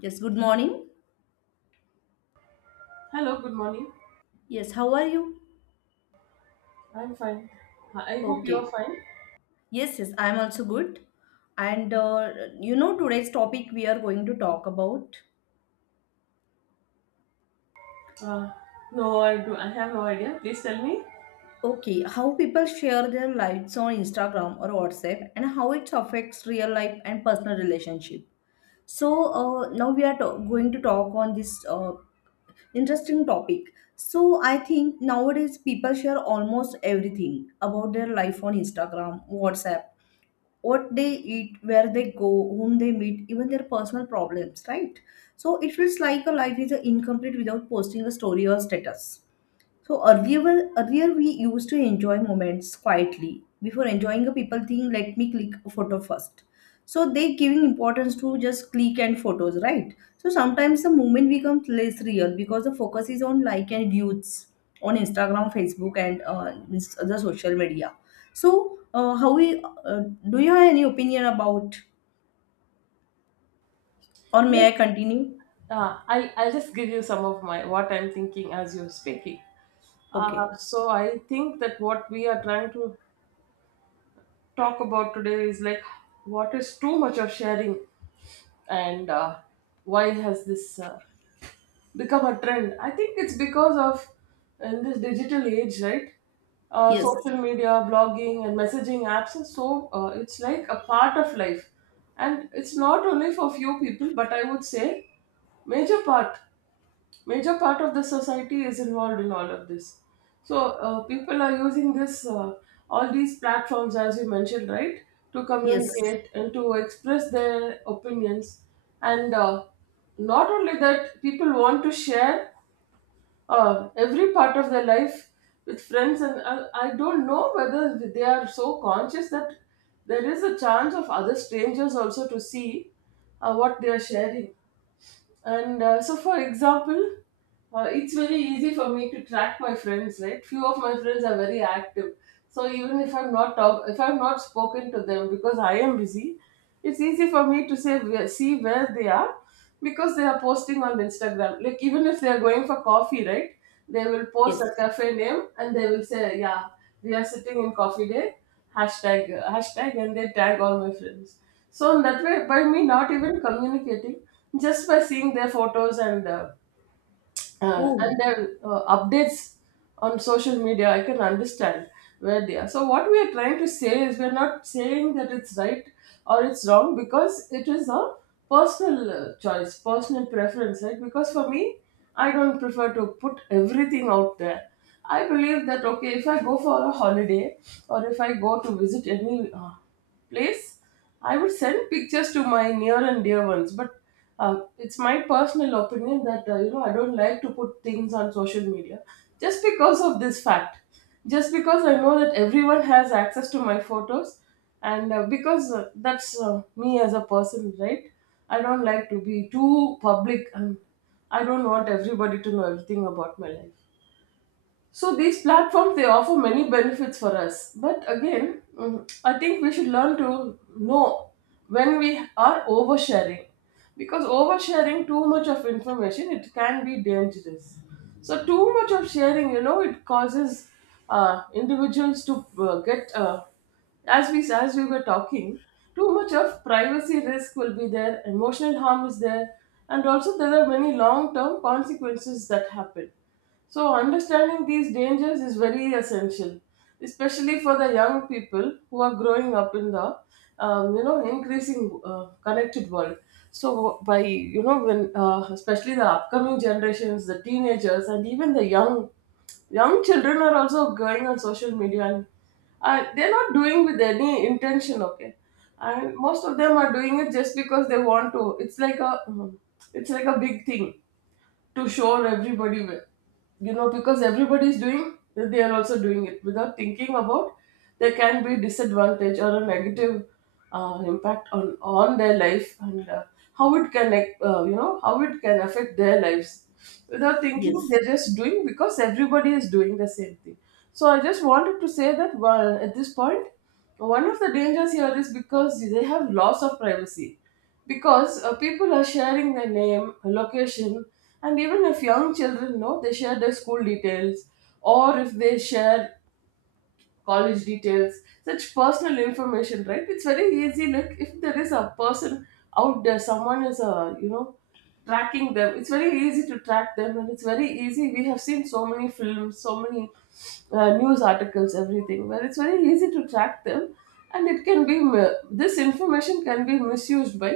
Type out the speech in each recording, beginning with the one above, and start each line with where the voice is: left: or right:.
left: Yes, good morning.
right: Hello, good morning.
left: Yes, how are you?
right: I'm fine. I hope you're
left: Okay.
right: fine.
left: Yes, I am also good. And uh, Today's topic we are going to talk about.
right: Uh, no, I do. I have no idea. Please tell me.
left: Okay, how people share their lives on Instagram or WhatsApp and how it affects real life and personal relationship. Now we are going to talk on this interesting topic. So I think nowadays people share almost everything about their life on Instagram, WhatsApp, what they eat, where they go, whom they meet, even their personal problems, right? So it feels like a life is incomplete without posting a story or status. So earlier, well, earlier we used to enjoy moments quietly. Before enjoying a people thing, let me click a photo first. So they giving importance to just click and photos, right? So sometimes the moment becomes less real because the focus is on like and views on Instagram, Facebook, and other social media. So how we Do you have any opinion about, or may
right: Yes.
left: I continue?
right: I'll just give you some of my what I'm thinking as you're speaking.
left: Okay.
right: So I think that what we are trying to talk about today is like what is too much of sharing and why has this become a trend. I think it's because of in this digital age, right?
left: Yes.
right: Social media, blogging, and messaging apps are so, it's like a part of life, and it's not only for few people, but I would say major part, major part of the society is involved in all of this. So people are using this all these platforms as you mentioned, right, to
left: Yes.
right: communicate and to express their opinions, and not only that, people want to share every part of their life with friends and I don't know whether they are so conscious that there is a chance of other strangers also to see what they are sharing and so for example it's very easy for me to track my friends, right? Few of my friends are very active, so even if I'm not talk, if I'm not spoken to them because I am busy, it's easy for me to see where they are because they are posting on Instagram. Like even if they are going for coffee, right? They will post
left: Yes.
right: a cafe name and they will say, "Yeah, we are sitting in coffee day." Hashtag hashtag and they tag all my friends. So in that way, by me not even communicating, just by seeing their photos and
left: Oh.
right: their updates on social media, I can understand where they are. So what we are trying to say is we're not saying that it's right or it's wrong, because it is a personal choice, personal preference, right? Because for me, I don't prefer to put everything out there. I believe that, okay, if I go for a holiday or if I go to visit any place, I would send pictures to my near and dear ones, but it's my personal opinion that you know, I don't like to put things on social media just because of this fact. Just because I know that everyone has access to my photos, and because that's me as a person, right? I don't like to be too public, and I don't want everybody to know everything about my life. So these platforms, they offer many benefits for us, but again, mm, I think we should learn to know when we are oversharing, because oversharing too much of information, it can be dangerous. So too much of sharing, you know, it causes individuals to get as we were talking, too much of privacy risk will be there, emotional harm is there, and also there are many long-term consequences that happen. So understanding these dangers is very essential, especially for the young people who are growing up in the you know, increasing connected world. So by you know, when especially the upcoming generations, the teenagers, and even the young children are also going on social media, and they're not doing with any intention, okay, and most of them are doing it just because they want to. It's like a big thing to show everybody you know, because everybody is doing, they are also doing it without thinking about there can be disadvantage or a negative impact on their life, and how it can you know, how it can affect their lives without thinking,
left: Yes.
right: they're just doing because everybody is doing the same thing. So I just wanted to say that, well, at this point, one of the dangers here is because they have loss of privacy, because people are sharing their name, location, and even if young children know, they share their school details, or if they share college details, such personal information, right? It's very easy. Like if there is a person out there, someone is you know, tracking them. It's very easy to track them, and it's very easy. We have seen so many films, so many news articles, everything where it's very easy to track them, and it can be this information can be misused by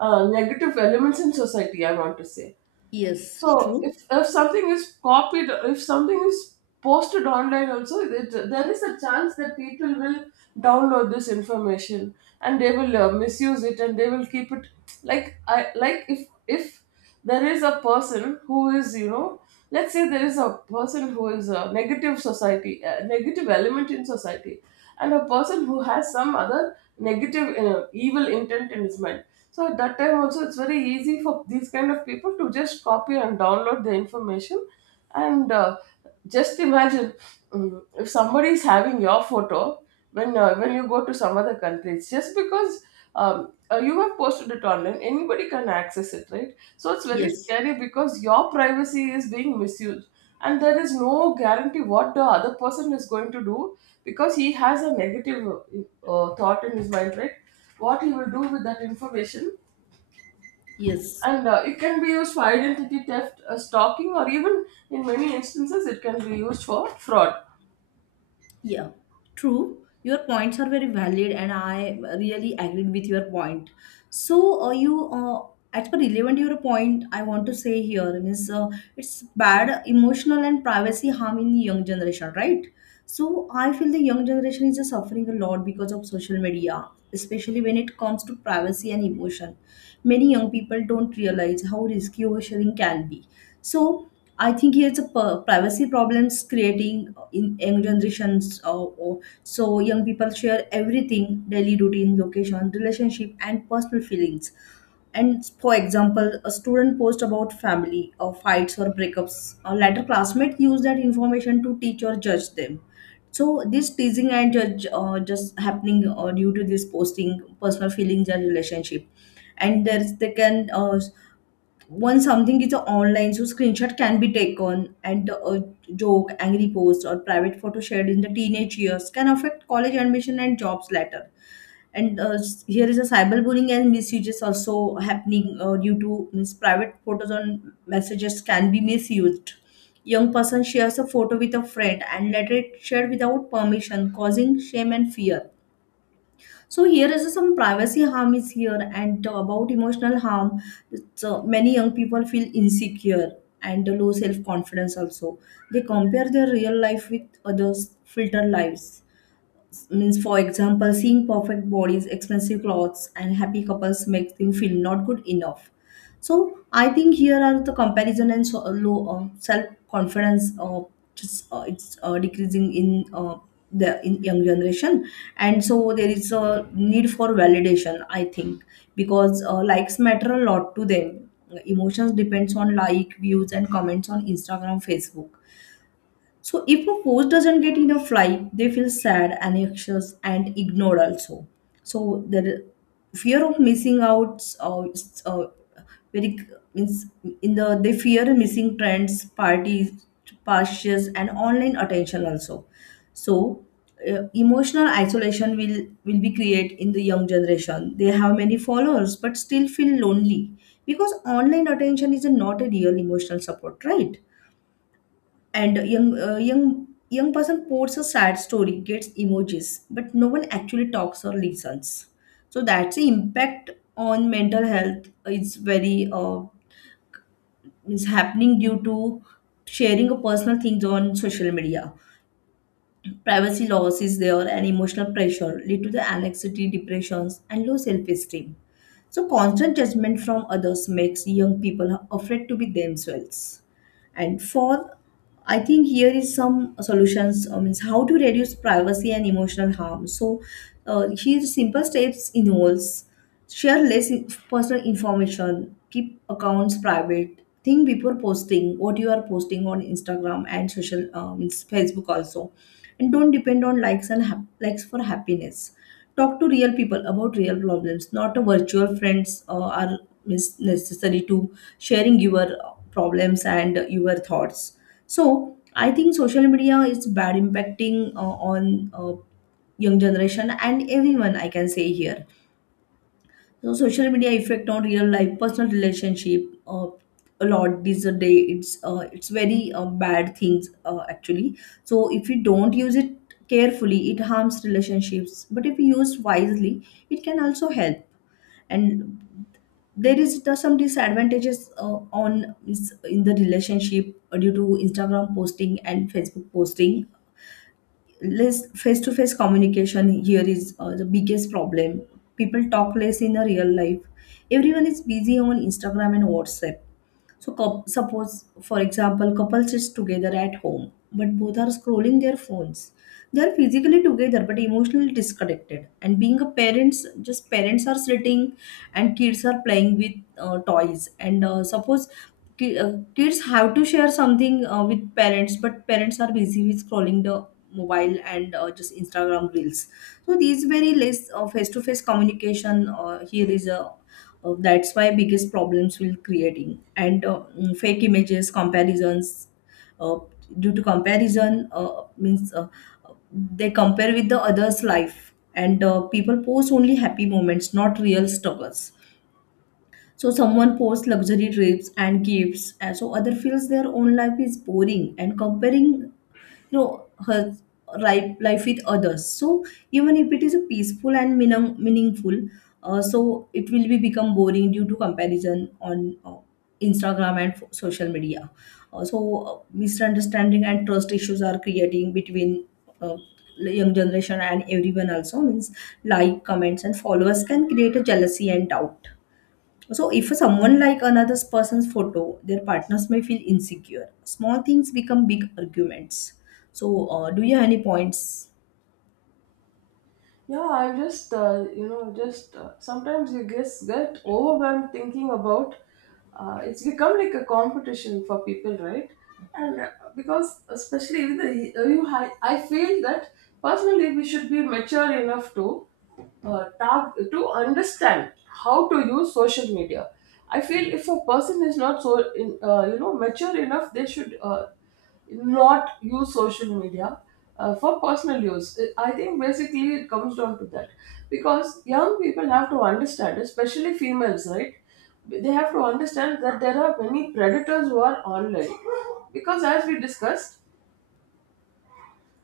right: negative elements in society, I want to say.
left: Yes.
right: So
left: True.
right: if something is copied, if something is posted online also, it, there is a chance that people will download this information, and they will misuse it, and they will keep it. Like I like if there is a person who is, you know, let's say there is a person who is a negative society, a negative element in society, and a person who has some other negative evil intent in his mind. So at that time also, it's very easy for these kind of people to just copy and download the information. And just imagine, mm, if somebody is having your photo, when you go to some other country, it's just because you have posted it online, anybody can access it, right? So it's very
left: Yes.
right: scary because your privacy is being misused, and there is no guarantee what the other person is going to do, because he has a negative thought in his mind, right? What he will do with that information,
left: Yes,
right: and it can be used for identity theft, stalking, or even in many instances, it can be used for fraud.
left: yeah, true. Your points are very valid, and I really agreed with your point. So, uh, you, uh, as per relevant your point, I want to say here means it's bad emotional and privacy harm in young generation, right? So, I feel the young generation is suffering a lot because of social media, especially when it comes to privacy and emotion. Many young people don't realize how risky oversharing can be. So, I think here's a privacy problems creating in young generations. Or, so young people share everything: daily routine, location, relationship, and personal feelings. And for example, a student post about family or fights or breakups. A later classmate use that information to teach or judge them. So this teasing and judge just happening due to this posting personal feelings and relationship, and there's they can once something is online, so screenshot can be taken. And a joke, angry post, or private photo shared in the teenage years can affect college admission and jobs later. And here is a cyberbullying and misuses also happening, due to means private photos on messages can be misused. Young person shares a photo with a friend and later it shared without permission, causing shame and fear. So here is some privacy harm is here, and about emotional harm. So many young people feel insecure and low self confidence also. They compare their real life with others, filter lives. Means for example, seeing perfect bodies, expensive clothes and happy couples makes them feel not good enough. So I think here are the comparison, and so low self confidence just it's decreasing in the in young generation. And so there is a need for validation, I think, because likes matter a lot to them. Emotions depends on like, views and comments on Instagram, Facebook. So if a post doesn't get enough like, they feel sad, anxious, and ignored also. So the fear of missing out, is, very means in the they fear missing trends, parties, pastures, and online attention also. So emotional isolation will be create in the young generation. They have many followers but still feel lonely because online attention is not a real emotional support, right? And a young person posts a sad story, gets emojis, but no one actually talks or listens. So that's the impact on mental health. It's very is happening due to sharing of personal things on social media. Privacy loss is there, and emotional pressure lead to the anxiety, depressions, and low self-esteem. So constant judgment from others makes young people afraid to be themselves. And for, I think here is some solutions. I mean, how to reduce privacy and emotional harm. So, here simple steps involves: share less personal information, keep accounts private, think before posting what you are posting on Instagram and social, Facebook also, and don't depend on likes for happiness. Talk to real people about real problems, not a virtual friends are necessary to sharing your problems and your thoughts. So I think social media is bad impacting on young generation and everyone, I can say here. So social media effect on real life personal relationship, uh, a lot these a day. It's very bad things, actually. So if we don't use it carefully, it harms relationships. But if we use wisely, it can also help. And there is some disadvantages on is in the relationship due to Instagram posting and Facebook posting. Less face-to-face communication, here is the biggest problem. People talk less in the real life. Everyone is busy on Instagram and WhatsApp. So, suppose, for example, couple sits together at home, but both are scrolling their phones. They are physically together but emotionally disconnected. And being a parents, just parents are sitting, and kids are playing with toys. And suppose kids have to share something with parents, but parents are busy with scrolling the mobile and just Instagram reels. So these very less face-to-face communication, here is a that's why biggest problems will creating. And fake images comparisons, uh, due to comparison means they compare with the others life. And people post only happy moments, not real struggles. So someone posts luxury trips and gifts, and so other feels their own life is boring and comparing, you know, her life with others. So even if it is a peaceful and meaningful, so it will be become boring due to comparison on Instagram and social media. So misunderstanding and trust issues are creating between uh, young generation and everyone also. Means like, comments and followers can create a jealousy and doubt. So if someone like another person's photo, their partners may feel insecure. Small things become big arguments. So, do you have any points?
right: Yeah, I just you know, just sometimes you just get overwhelmed thinking about it's become like a competition for people, right? And because especially with the, I feel that personally we should be mature enough to talk to understand how to use social media. I feel if a person is not so you know, mature enough, they should. Not use social media for personal use. I think basically it comes down to that, because young people have to understand, especially females, right? They have to understand that there are many predators who are online because, as we discussed,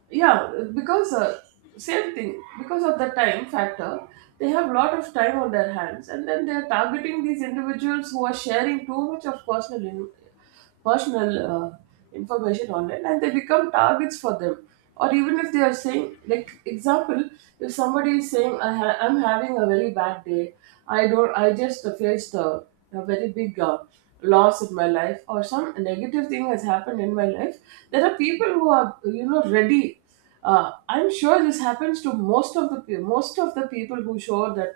right: yeah, because same thing, because of the time factor, they have a lot of time on their hands, and then they are targeting these individuals who are sharing too much of personal information online, and they become targets for them. Or even if they are saying like example, if somebody is saying, I'm having a very bad day, I don't I just faced a very big loss in my life, or some negative thing has happened in my life, there are people who are, you know, ready. I'm sure this happens to most of most of the people who show that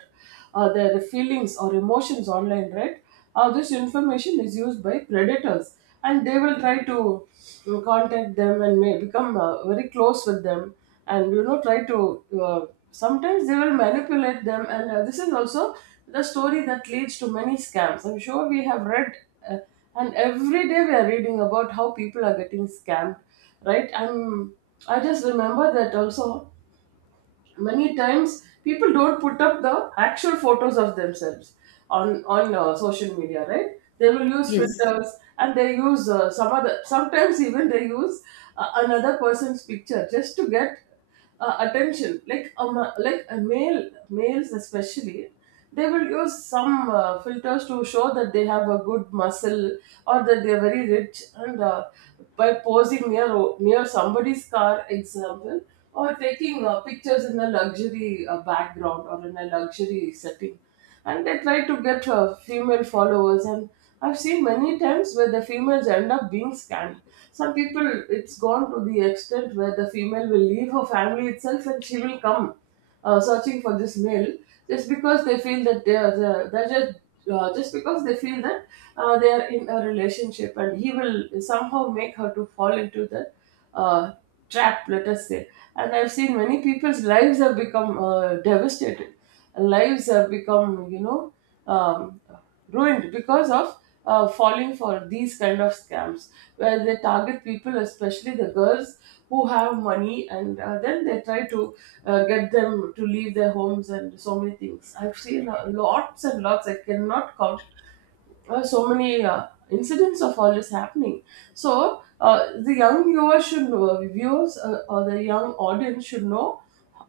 right: their feelings or emotions online, right? This information is used by predators, and they will try to, mm, contact them, and may become very close with them, and you know, try to, sometimes they will manipulate them, and this is also the story that leads to many scams. I'm sure we have read, uh, and every day we are reading about how people are getting scammed, right? I just remember that also, many times people don't put up the actual photos of themselves on social media, right? They will use
left: Yes,
right: filters, and they use some other, sometimes even they use another person's picture just to get attention, like a males especially, they will use some filters to show that they have a good muscle, or that they are very rich, and by posing near somebody's car example, or taking pictures in a luxury background, or in a luxury setting, and they try to get female followers, and I've seen many times where the females end up being scammed. Some people, it's gone to the extent where the female will leave her family itself, and she will come searching for this male, just because they feel that they're just just because they feel that they are in a relationship, and he will somehow make her to fall into the uh, trap, let us say. And I've seen many people's lives have become devastated, lives have become, you know, um, ruined because of falling for these kind of scams, where they target people, especially the girls who have money, and then they try to get them to leave their homes, and so many things I've seen, lots and lots, I cannot count so many incidents of all this happening. So the young viewers should know, viewers or the young audience should know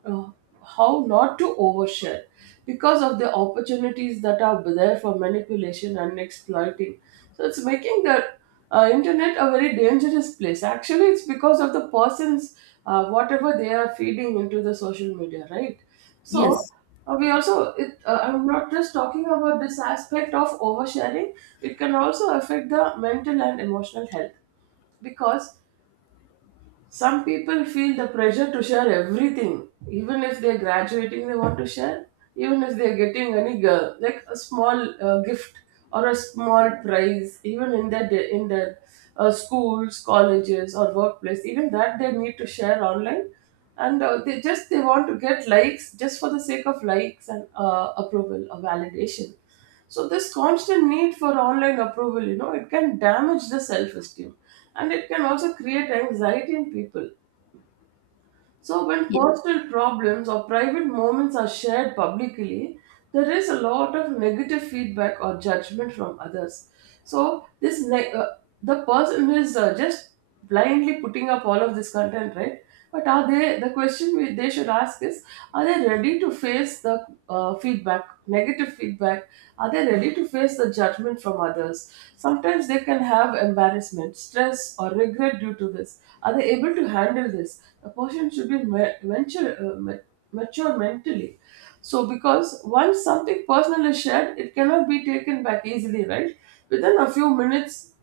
right: uh, how not to overshare because of the opportunities that are there for manipulation and exploiting. So it's making the internet a very dangerous place. Actually, it's because of the person's, whatever they are feeding into the social media, right? So
left: yes,
right: we also, I'm not just talking about this aspect of oversharing. It can also affect the mental and emotional health, because some people feel the pressure to share everything. Even if they're graduating, they want to share. Even if they're getting any girl, like a small gift or a small prize, even in in their schools, colleges, or workplace, even that they need to share online, and they want to get likes just for the sake of likes and approval or validation. So this constant need for online approval, you know, it can damage the self-esteem, and it can also create anxiety in people. So when
left: yes,
right: personal problems or private moments are shared publicly, there is a lot of negative feedback or judgment from others. So this ne- uh, the person is just blindly putting up all of this content, right? But are they— the question we maybe they should ask is, are they ready to face the feedback negative feedback? Are they ready to face the judgment from others? Sometimes they can have embarrassment, stress, or regret due to this. Are they able to handle this? The person should be mature mentally. So because once something personal is shared, it cannot be taken back easily, right? Within a few minutes,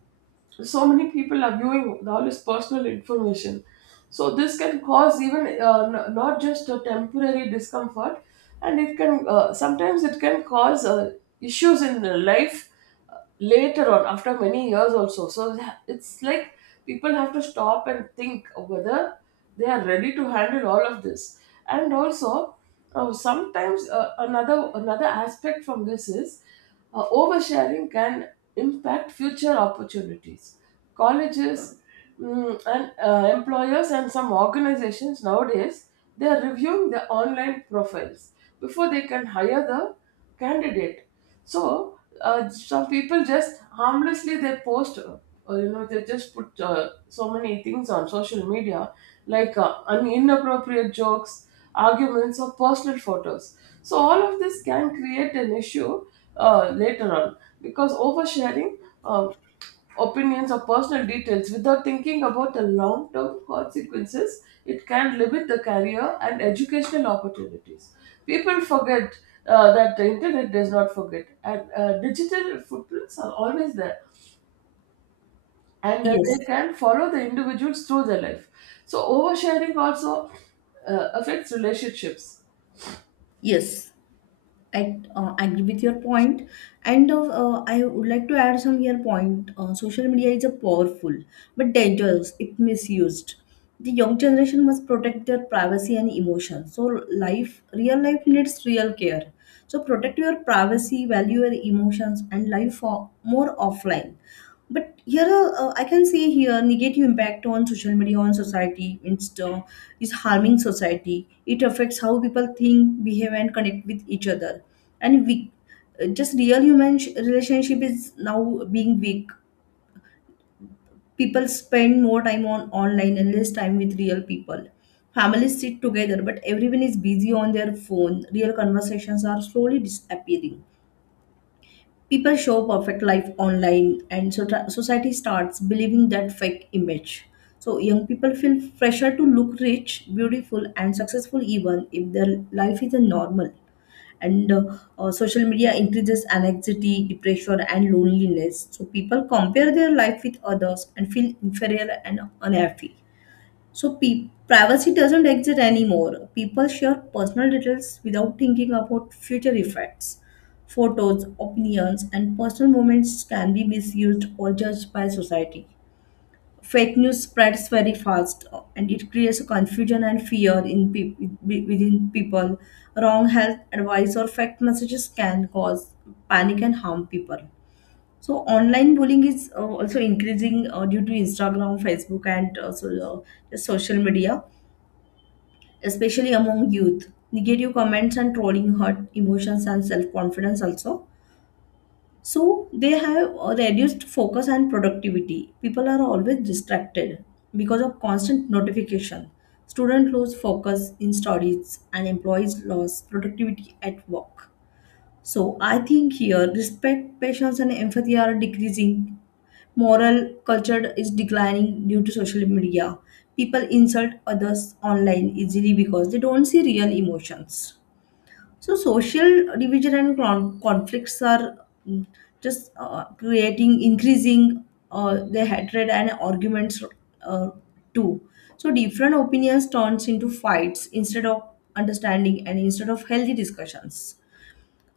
right: so many people are viewing all this personal information. So this can cause even not just a temporary discomfort, and it can sometimes it can cause issues in life later on, after many years also. It's like people have to stop and think whether they are ready to handle all of this, and also. Oh, sometimes another aspect from this is, oversharing can impact future opportunities. Colleges, and employers and some organizations nowadays, they are reviewing the online profiles before they can hire the candidate. So some people just harmlessly they post, you know, they just put so many things on social media, like inappropriate jokes, arguments, or personal photos. So all of this can create an issue later on, because oversharing um, opinions or personal details without thinking about the long term consequences, it can limit the career and educational opportunities. People forget that the internet does not forget, and digital footprints are always there, and they
left: yes,
right: can follow the individuals through their life. So oversharing also affects relationships.
left: yes. I agree with your point, and I would like to add some here point. Social media is a powerful but dangerous if misused. The young generation must protect their privacy and emotions. So life, real life needs real care. So protect your privacy, value your emotions, and life for more offline. But here, I can say here, negative impact on social media on society. Insta is harming society. It affects how people think, behave, and connect with each other. And we, just real human relationship is now being weak. People spend more time on online and less time with real people. Families sit together, but everyone is busy on their phone. Real conversations are slowly disappearing. People show perfect life online, and so society starts believing that fake image. So young people feel pressure to look rich, beautiful, and successful, even if their life is a normal. And social media increases anxiety, depression, and loneliness. So people compare their life with others and feel inferior and unhappy. So privacy doesn't exist anymore. People share personal details without thinking about future effects. Photos, opinions, and personal moments can be misused or judged by society. Fake news spreads very fast, and it creates confusion and fear in within people. Wrong health advice or fake messages can cause panic and harm people. So online bullying is also increasing due to Instagram, Facebook, and also the social media, especially among youth. Negative comments and trolling hurt emotions and self confidence also. So they have a reduced focus and productivity. People are always distracted because of constant notification. Students lose focus in studies, and employees lose productivity at work. So I think here respect, patience, and empathy are decreasing. Moral culture is declining due to social media. People insult others online easily because they don't see real emotions. So social division and conflicts are increasing the hatred and arguments, uh, too. So different opinions turns into fights instead of understanding and instead of healthy discussions.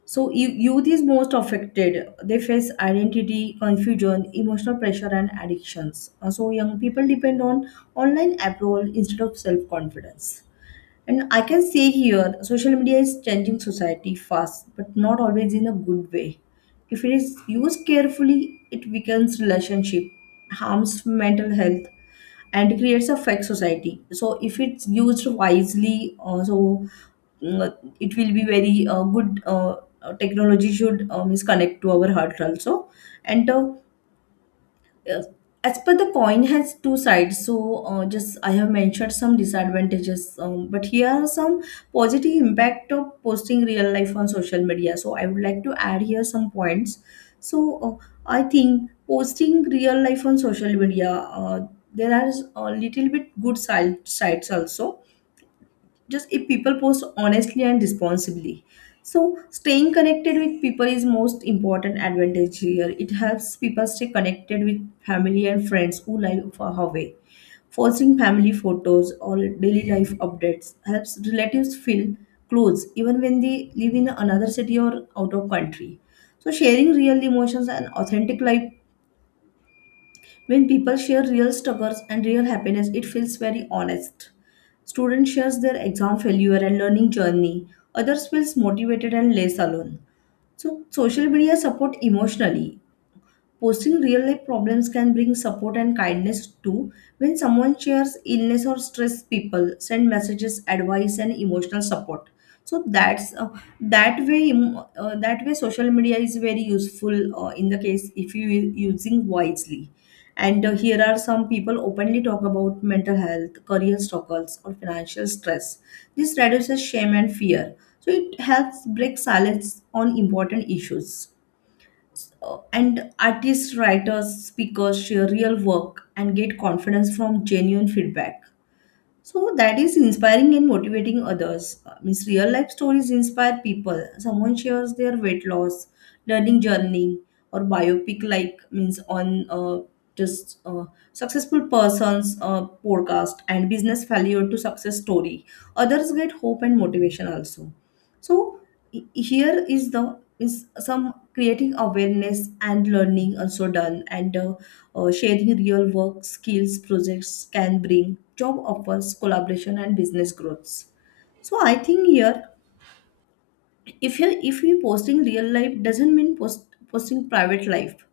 left: So youth is most affected. They face identity, confusion, emotional pressure, and addictions. So young people depend on online approval instead of self-confidence. And I can say here, social media is changing society fast, but not always in a good way. If it is used carefully, it weakens relationship, harms mental health, and creates a fake society. So if it's used wisely, it will be very good. Technology should is connect to our heart also, and uh, as per the coin has two sides. So just I have mentioned some disadvantages, but here are some positive impact of posting real life on social media. So I would like to add here some points. So I think posting real life on social media, uh, there are a little bit sides also, just if people post honestly and responsibly. So staying connected with people is most important advantage here. It helps people stay connected with family and friends who live far away. Posting family photos or daily life updates helps relatives feel close even when they live in another city or out of country. So sharing real emotions and authentic life, when people share real struggles and real happiness, it feels very honest. Students shares their exam failure and learning journey. Others feels motivated and less alone. So social media support emotionally. Posting real life problems can bring support and kindness too. When someone shares illness or stress, people send messages, advice, and emotional support. So that's that way. em- that way, social media is very useful in the case if you using wisely. And here are some people openly talk about mental health, career struggles, or financial stress. This reduces shame and fear, so it helps break silence on important issues. And artists, writers, speakers share real work and get confidence from genuine feedback. So that is inspiring and motivating others. Means real life stories inspire people. Someone shares their weight loss, learning journey, or biopic, like means on just successful persons podcast and business failure to success story. Others get hope and motivation also. So here is the is some creating awareness and learning also done. And sharing real work skills projects can bring job offers, collaboration, and business growths. So I think here, if you posting real life doesn't mean posting private life.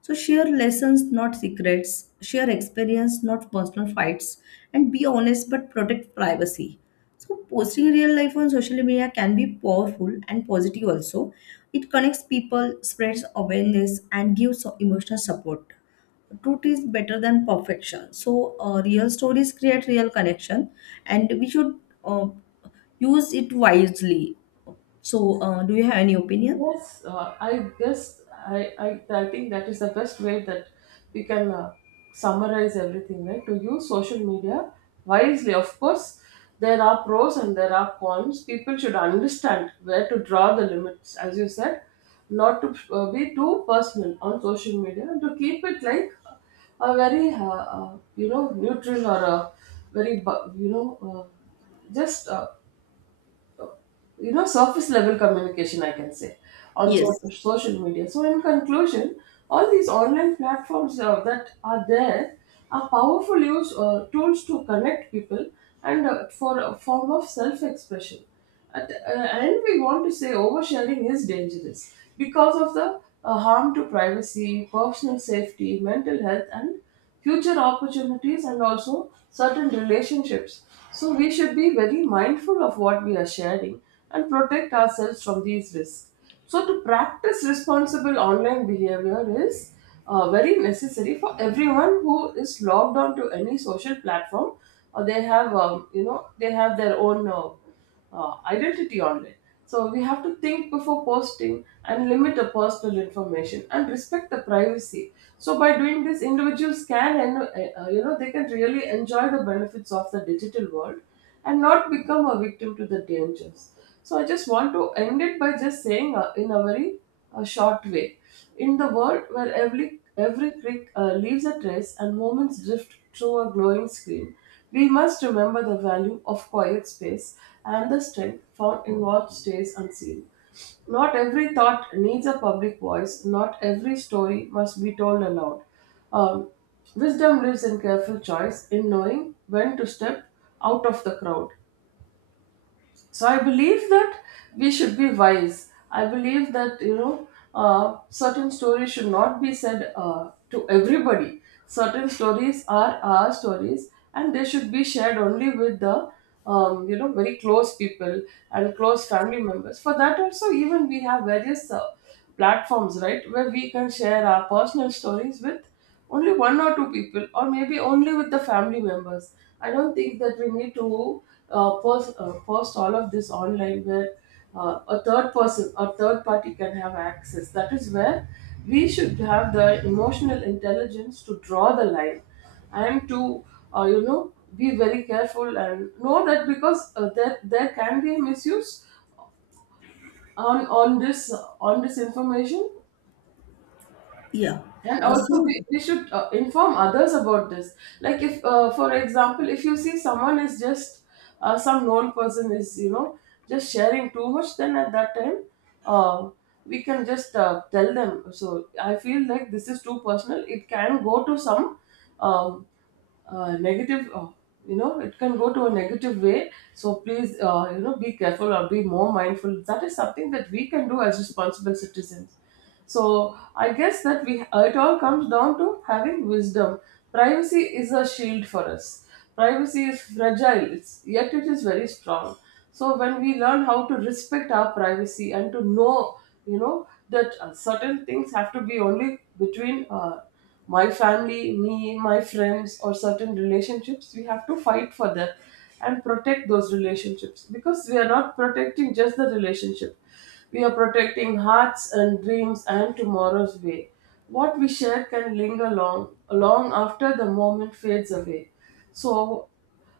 left: So share lessons, not secrets; share experience, not personal fights; and be honest but protect privacy. So posting real life on social media can be powerful and positive also. It connects people, spreads awareness, and gives emotional support. Truth is better than perfection. So real stories create real connection, and we should uh, use it wisely. So, do you have any opinion?
right: Yes, I guess I think that is the best way that we can summarize everything, right? To use social media wisely. Of course, there are pros and there are cons. People should understand where to draw the limits, as you said, not to be too personal on social media, and to keep it like a very you know, neutral, or a very you know just you know, surface level communication, I can say, on
left: Yes.
right: social media. So in conclusion, all these online platforms that are there are powerful use tools to connect people and for a form of self expression and we want to say oversharing is dangerous because of the harm to privacy, personal safety, mental health, and future opportunities, and also certain relationships. So we should be very mindful of what we are sharing and protect ourselves from these risks. So to practice responsible online behavior is very necessary for everyone who is logged on to any social platform, or they have you know, they have their own identity online. So we have to think before posting, and limit the personal information, and respect the privacy. So by doing this, individuals can and you know, they can really enjoy the benefits of the digital world and not become a victim to the dangers. So I just want to end it by just saying, in a very short way, in the world where every click leaves a trace and moments drift through a glowing screen, we must remember the value of quiet space and the strength found in what stays unseen. Not every thought needs a public voice, not every story must be told aloud. Um, Wisdom lives in careful choice, in knowing when to step out of the crowd. So I believe that we should be wise. I believe that, you know, certain stories should not be said to everybody. Certain stories are our stories, and they should be shared only with the you know, very close people and close family members. For that also, even we have various platforms, right, where we can share our personal stories with only one or two people, or maybe only with the family members. I don't think that we need to post all of this online where a third person or third party can have access. That is where we should have the emotional intelligence to draw the line, and to you know, be very careful and know that, because there can be a misuse on this, on this information.
left: Yeah.
right: And also,
left: So,
right: we should inform others about this. Like, if, for example, if you see someone is just, some known person is, you know, just sharing too much, then at that time, uh, we can just tell them. So, I feel like this is too personal. It can go to some um, negative, you know, it can go to a negative way, so please, you know, be careful or be more mindful. That is something that we can do as responsible citizens. So I guess that we— it all comes down to having wisdom. Privacy is a shield for us. Privacy is fragile, yet it is very strong. So when we learn how to respect our privacy and to know, you know, that certain things have to be only between my family, me, my friends, or certain relationships, we have to fight for that and protect those relationships, because we are not protecting just the relationship, we are protecting hearts and dreams and tomorrow's way. What we share can linger long, long after the moment fades away. So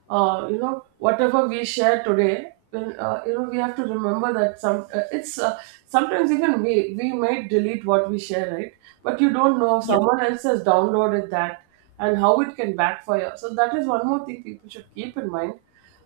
right: you know, whatever we share today, when you know, we have to remember that sometimes even we might delete what we share, right? But you don't know if
left: yeah.
right: someone else has downloaded that, and how it can backfire. So that is one more thing people should keep in mind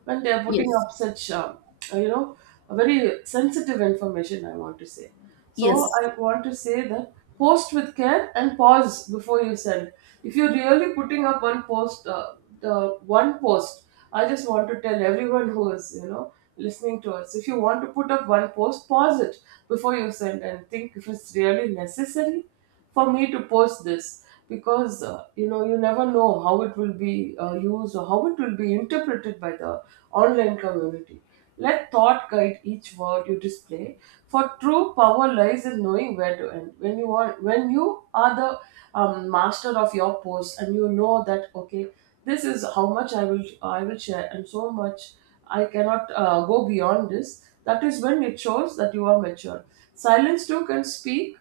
right: when they are putting
left: Yes.
right: up such, you know, very sensitive information, I want to say. So
left: Yes.
right: I want to say that post with care and pause before you send. If you're really putting up one post, the one post, I just want to tell everyone who is, you know, listening to us. If you want to put up one post, pause it before you send and think if it's really necessary for me to post this, because you know, you never know how it will be used or how it will be interpreted by the online community. Let thought guide each word you display, for true power lies in knowing where to end. When you are— when you are the master of your post and you know that, okay, this is how much I will share and so much I cannot go beyond this, that is when it shows that you are mature. Silence too can speak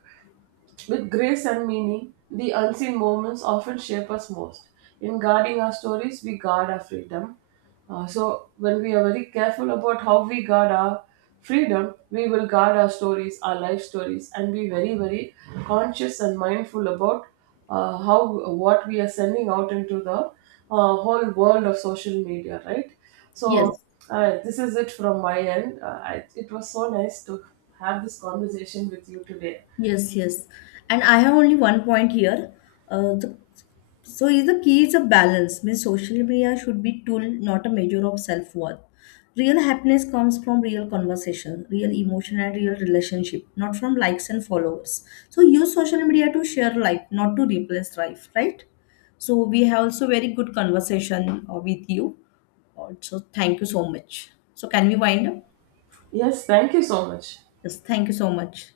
right: with grace and meaning. The unseen moments often shape us most. In guarding our stories, we guard our freedom. So, when we are very careful about how we guard our freedom, we will guard our stories, our life stories, and be very, very conscious and mindful about how— what we are sending out into the whole world of social media, right? So,
left: Yes.
right: this is it from my end. It was so nice to have this conversation with you today.
left: Yes, yes. And I have only one point here. Uh, the, so is the key is a balance. Means social media should be tool, not a measure of self-worth. Real happiness comes from real conversation, real emotion and real relationship, not from likes and followers. So use social media to share life, not to replace life, right? So we have also very good conversation with you. So thank you so much. So can we wind up?
right: Yes, thank you so much.
left: Yes, thank you so much.